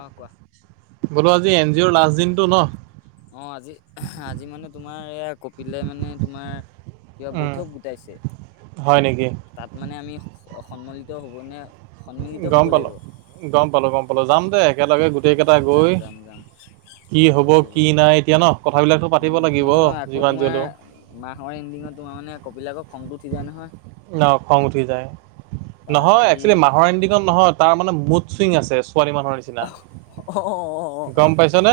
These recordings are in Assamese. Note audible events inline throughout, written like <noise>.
অ' কোৱা। ব'লো আজি এ জি অ'ৰ লাষ্ট দিনতটো ন? অঁ আজি -আজি মানে তোমাৰ এইয়া কপীলে মানে তোমাৰ কিবা উম বৈঠক গোটাইছে। হয় নেকি? তাত মানে আমি সন্মিলিত হ'বনে গ'ম পালো, গ'ম পালো, গ'ম পালো, যাম দে উম একেলগে গোটেইকেটা যাম গৈ যাম যাম কি যাব হ'ব লাগিব কি নাই এতিয়া ন ' কথাবলাক ত' পাতিব উম লাগিব নহয় নহয় আকৌ যিমান যি তোমাৰ হলো মাহৰ এনডিঙত তোমাৰ মানে কপিল আক খংটো উঠি যায় নহয়। ন' খং উঠি যায়। বা নহয় কালি একচুৱেলি মাহৰ এনদিঙত নহয় তাৰ মানে মুড চুউইং আছে ছোৱালী মানুহৰ নিচি অ অ অ অ গ'ম পাইছনে?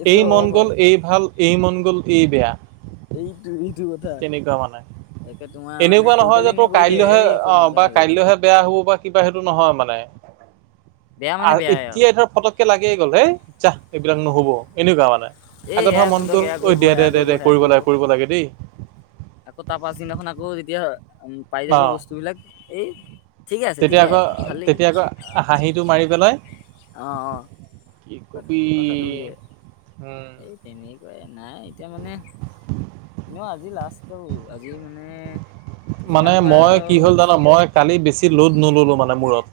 এইটো এই মন হয় গ'ল বাৰু এই ভাল এই মন গ'ল, এই বেয়া। এই তুমি তেনেকুৱা মানে। মানে এনেকুৱা সৰু নহয় পোৱালি যে নিচিনা তোৰ কৰি দিয়ে কাইলৈহে এই সৌ অ মাজে বা মাজে কাইলৈহে বেয়া হ'ব বা। কিবা সেইটো নহয় মানে বেয়া মানে আহ বেয়াই আৰু এতিয়া ধৰ ফটক একে লাগেই কলে জাহ এইবিলাক নহব এনেকুৱা মানে। এই আগত হৰা এয়া মন তহঁতক গোন এয়া অঐ কৰিব দে সেয়া -দে- দে- দে সেয়া -কৰিব লাগে কৰিব লাগে দেই। আকৌ তপা চিদিনাখন আকৌ এতিয়া উম পাই যাব অ বস্তুবিলাক এই ঠিকে আছে তেতিয়া ঠিকে আকৌ এইটোতো ভালেই তেতিয়া আকৌ হাঁহিটো মাৰি পেলাই। অঁ -অঁ কি -ক কবি কথাটো বলে উম এই। তেনে কয় নাই এতিয়া মানে এনেও আজি লাষ্ট। ত আজি মানে মানে যিমান মই পাৰো। কি হ'ল জান মই কালি বেছি লোদ নললো মানে মূৰত।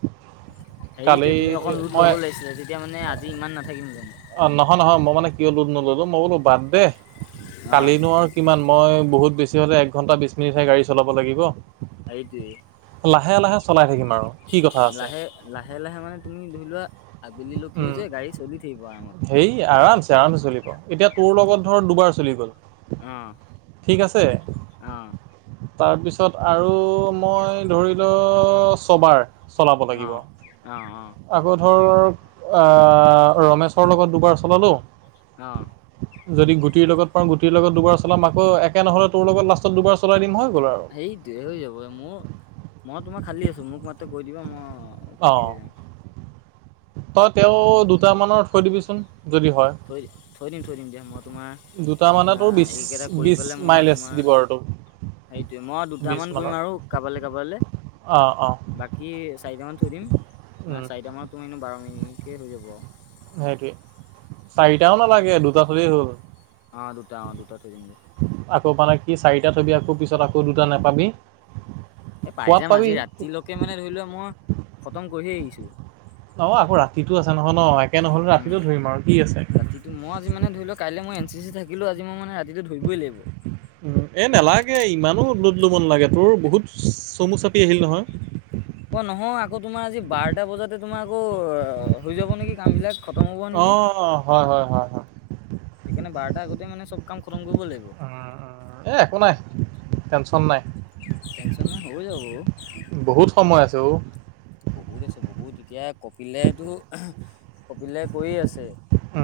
হেৰিটোৱে কালি তুমি অকণ লোড মই ল'ব লাগিছিলা তেতিয়া মানে আজি ইমান নাথাকিম জানো। অ নহয়- নহয়- মই মানে কিয় লোদ নলোলো মই বোলো বাদ দে অ কালিনো আৰু কিমান মই বহুত বেছি হ'লে এক ঘণ্টা বিছ মিনিটহে গাড়ী চলাব লাগিব। হাইটোৱে। লাহে- লাহে -চলাই থাকিম। আৰু কি কথা আছে লাহে -লাহে- লাহে- মানে তুমি ধৰি লোৱা আবেলিলৈকেও যে গাড়ী চলি থাকিব আৰামত। হেই আৰামছে -আৰামছে- চলিব এতিয়া তোৰ লগত ধৰ দুবাৰ চলি গ'ল। অ ঠিক আছে। অ তাৰপিছত আৰু মই ধৰি ল ছবাৰ চলাব অ লাগিব অ অ অ আকৌ ধৰ আহ। ৰমেশৰ লগত দুবাৰ চলালো। অ যদি গুটিৰ লগত পাওঁ গুটিৰ লগত দুবাৰ চলাম আকৌ একে নহলে তোৰ লগত লাষ্টত দুবাৰ চলাই দিম হয়। সেইটোৱে হৈ যাব মোৰ মই তোমাৰ খালী আছো মোক মা কৈ দিবা মই। অ অঁ কি হৈ যাম। তই তেওঁ তুমি মোক দুটা মানৰ থৈ দিবিচোন যদি হয়। থৈ থৈ দিম থৈ দিম দে মই তোমাৰ। দুটা মানে তোৰ বিছ আহ এইকেইটা কৰি বিছ পেলাই মই মাইলেজ তোমাৰ। দিব আৰু তোক সেইটোৱে মই বিছ দুটামান কৰিম মানৰ আৰু কাবালৈ কাবালৈ অঁ অঁ বাক। কি চাৰিটামান থৈ দিম মানে চাৰিটামানত তোমিনো বাৰ মিনিটকৈ হৈ যাব আৰু। সেইটোৱে চাৰিটাও নালাগে দুটা তোৱে হল। অ দুটা অ দুটা থৈ দিম। আকৌ মানে কি চাৰিটা থবি আকৌ পিছত আকৌ দুটা নোপাবি। এ পাই যাম আজি ৰাতিলৈকে মানে ধৰি লোৱা মই খতম কৰিহে এৰিছো। হব আকৌ ৰাতিতটো আছে নহয় ন একে নহলে ৰাতিটো ধৰিম আৰু কি আছে। কিন্তু মই আজি মানে ধৰি লও কাই মই এন চি- চি- থাকিলো আজি মই মানে ৰাটো ধৰিই লাগিব। উ এ নালাগে ইমানো লোড লব নালাগে তোৰ বহুত চমু চাপি আহিল নহয়। অ নহয় আকৌ তোমাৰ আজি বাৰটা বজাতে তোমাৰ আকৌ হৈ যাব নেকি কাম বিলাক। খতম হ'ব অ নেকি হয় হয় হয় হয় সেইকাৰণে বাৰটা আগতে মানে চব কাম খতম কৰিব লাগিব। এই একো নাই টেন্যন নাই। টেনচন নাই হ যাব বাৰু। বহুত সময় আছে অঔ। বহুত আছে বহুত এতিয়া কপিলেটো কপিলে কৈয়ে আছে। অ‍ঁ!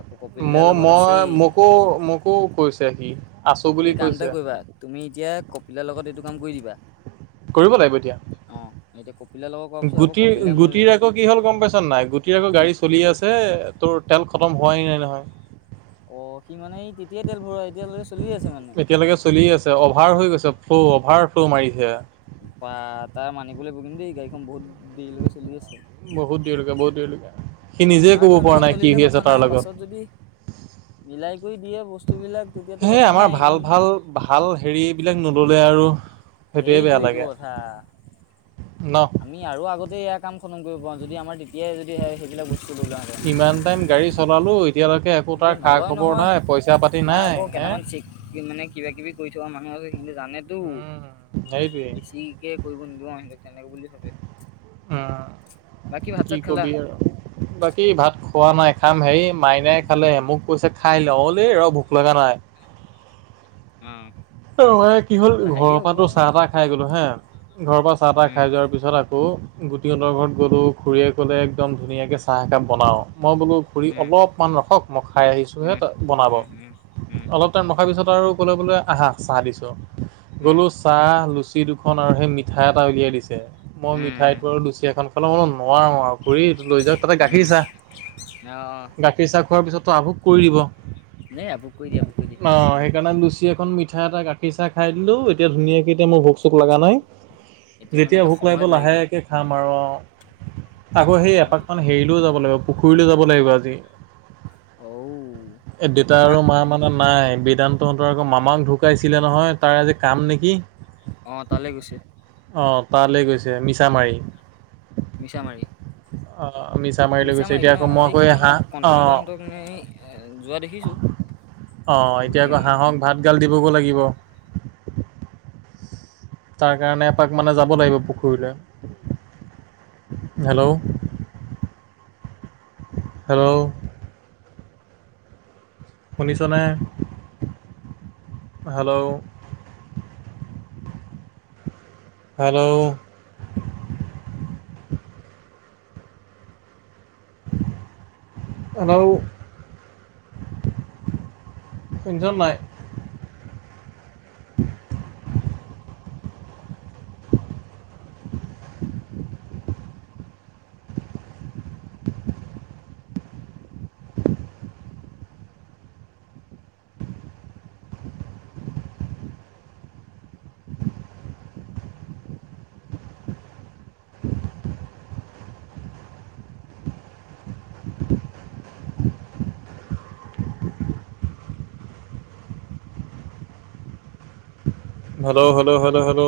আকৌ কপিলদাৰ লগত মই-মই আছেই মোকো-মোকো কৈছে সি। আছো তুমি বুলি কাম এটা কৈছে কৰিবা তুমি এতিয়া কপিলৰ লগত এইটো কাম কৰি দিবা। <unintelligible> কৰিব লাগিব এতিয়া। <inaudible> অঁ! এতিয়া কপিলাৰ লগ <inaudible> গুটিৰ-গুটিৰ আকৌ কি হ'ল গম পাইছ নাই গুটিৰ আকৌ কি গাড়ী চলি আছে তোৰ <inaudible> তেল খতম হোৱাই নাই নহয়। <unintelligible> অ! সি মানে ই তেতিয়াই তেল ভৰোৱা এতিয়ালৈকে চলি আছে মানে? <inaudible> এতিয়ালৈকে চলি আছে। অভাৰ হৈ গৈছে ফ্ল' অভাৰ ফ্ল' মাৰিছে। <unintelligible> বা তাৰ মানিবলৈ লাগিব কিন্তু দেই গাড়ীখন বহুত দেৰিলৈকে চলি আছে। <inaudible> বহুত ডেৰিলেকে, বহুত ডেৰিলেকে। <unintelligible> আমাৰতো এনেকা চলিলে কথা নাই পাছত যদি মিলাই কৰি দিয়ে বস্তুবিলাক। <inaudible> সেয়ে আমাৰ নাই কিন্তু ভাল-ভাল-ভাল হেৰিবিলাক নললে আৰু। <unintelligible> বেয়া সেইটোৱেইটো লাগে কথা। ন <unintelligible> আমি আৰু আগতেই এয়া কাম খতম কৰিব পাওঁ। যদি আমাৰ তেতিয়াই যদি সেইবিলাক বস্তু <inaudible> ইমান টাইম গাড়ী চলালো এতিয়ালৈকে একো এটা কিন্তু খা নলয় খবৰ নাই, পইচা পাতি নাই হে। <unintelligible> কি মানে কিবাকিবি কৰি থকা মানুহ আছে সিহঁতি জানেতো উম সেইটোৱে বেছি। <inaudible> এ কৰিব নিদিব আৰু সিহঁতক তেনেকে বুলি ভাবে। <unintelligible> উম! বাকী ভাত কি চাত খালা কবি আৰু। বাকী ভাত খোৱা নাই খাম হেৰি <inaudible> মাইনাই খালেহে মোক কৈছে খাই ল। <unintelligible> অলি ৰ ভোক লগা নাই। অঁ! <unintelligible> <unintelligible> কি হ'ল ঘৰৰ পৰা তো চাহ-তাহ খাই গলো হা। ঘৰৰ পৰা চাহ-তাহ খাই উম যোৱাৰ পিছত আকৌ <unintelligible> গুটিহঁতৰ ঘৰত গ'লোঁ। খুৰীয়ে ক'লে একদম ধুনীয়াকৈ চাহ একাপ বনাওঁ মই বোলো <unintelligible> খুৰি উম অলপমান ৰখক মই খাই আহিছোঁহে উম ত বনাব। উম উম উম অলপ <unintelligible> ৰখাৰ পিছত আৰু ক'লে বোলে আহাঁ চাহ দিছোঁ। উম গ'লোঁ <inaudible> চাহ, লুচি দুখন আৰু সেই মিঠাই এটা উলিয়াই দিছে। মই উম উম মিঠাইতো আৰু লুচি এখন <unintelligible> <unintelligible> নোৱাৰো আৰু খুৰি লৈ যাওক তাতে গাখীৰ উম চাহ অ <inaudible> গাখীৰ চাহ খোৱাৰ পিছতো আভোগ কৰি দিব। <unintelligible> এ আভোগ কৰি দিয়ে, কৰি দিয়ে। <inaudible> অঁ! সেইকাৰণে লুচি এখন, মি <inaudible> মিঠাই এটা, গাখীৰ চাহ খাই দিলোঁ এতিয়া ধুনীয়াকে এতিয়া মোৰ ভোক-চোক লগা নাই। <inaudible> এতিয়া মানে যেতিয়া একে ভোক লাগিব সময়ত লাহেকে খাম আৰু অঁ। আকৌ সেই সময়ত এপাক মান <unintelligible> হেৰিলৈও যাব লাগিব পুখুৰীলৈ যাব লাগিব আজি। অঔ <unintelligible> এ দেউতা আৰু তোমাক মা মানে নাই বিদান্তহঁতৰ আকৌ মামাক ঢু <inaudible> ঢুকাইছিলে নহয় তাৰ আজি কাম নেকি। <unintelligible> অঁ! তালৈ গৈছে? <unintelligible> অঁ! তালৈ গৈছে মিছামাৰী। <inaudible> মিছামাৰি? <inaudible> <unintelligible> অঁ! মিছামাৰি লৈ গৈছে। এতিয়া ন আকৌ মই এই কৈ সিদিনাখন হাঁহ কণ কণ অঁ বাহতক যোৱা দেখিছো <inaudible> অঁ! এতিয়া গুটিয়ে আকৌ মৰা। হাঁহক ভাত গাল দিবগৈ লাগিব। <inaudible> তাৰ কাৰণে এপাক মানে যাব লাগিব পুখুৰীলৈ। <unintelligible> হেল্ল'! <inaudible> হেল্ল'! <unintelligible> শুনিছ নে? হেল্ল'! <inaudible> হেল্ল'। হেল্লো সুঞ্চন নাই? হেল্ল-হেল্ল-হেলো-হেলো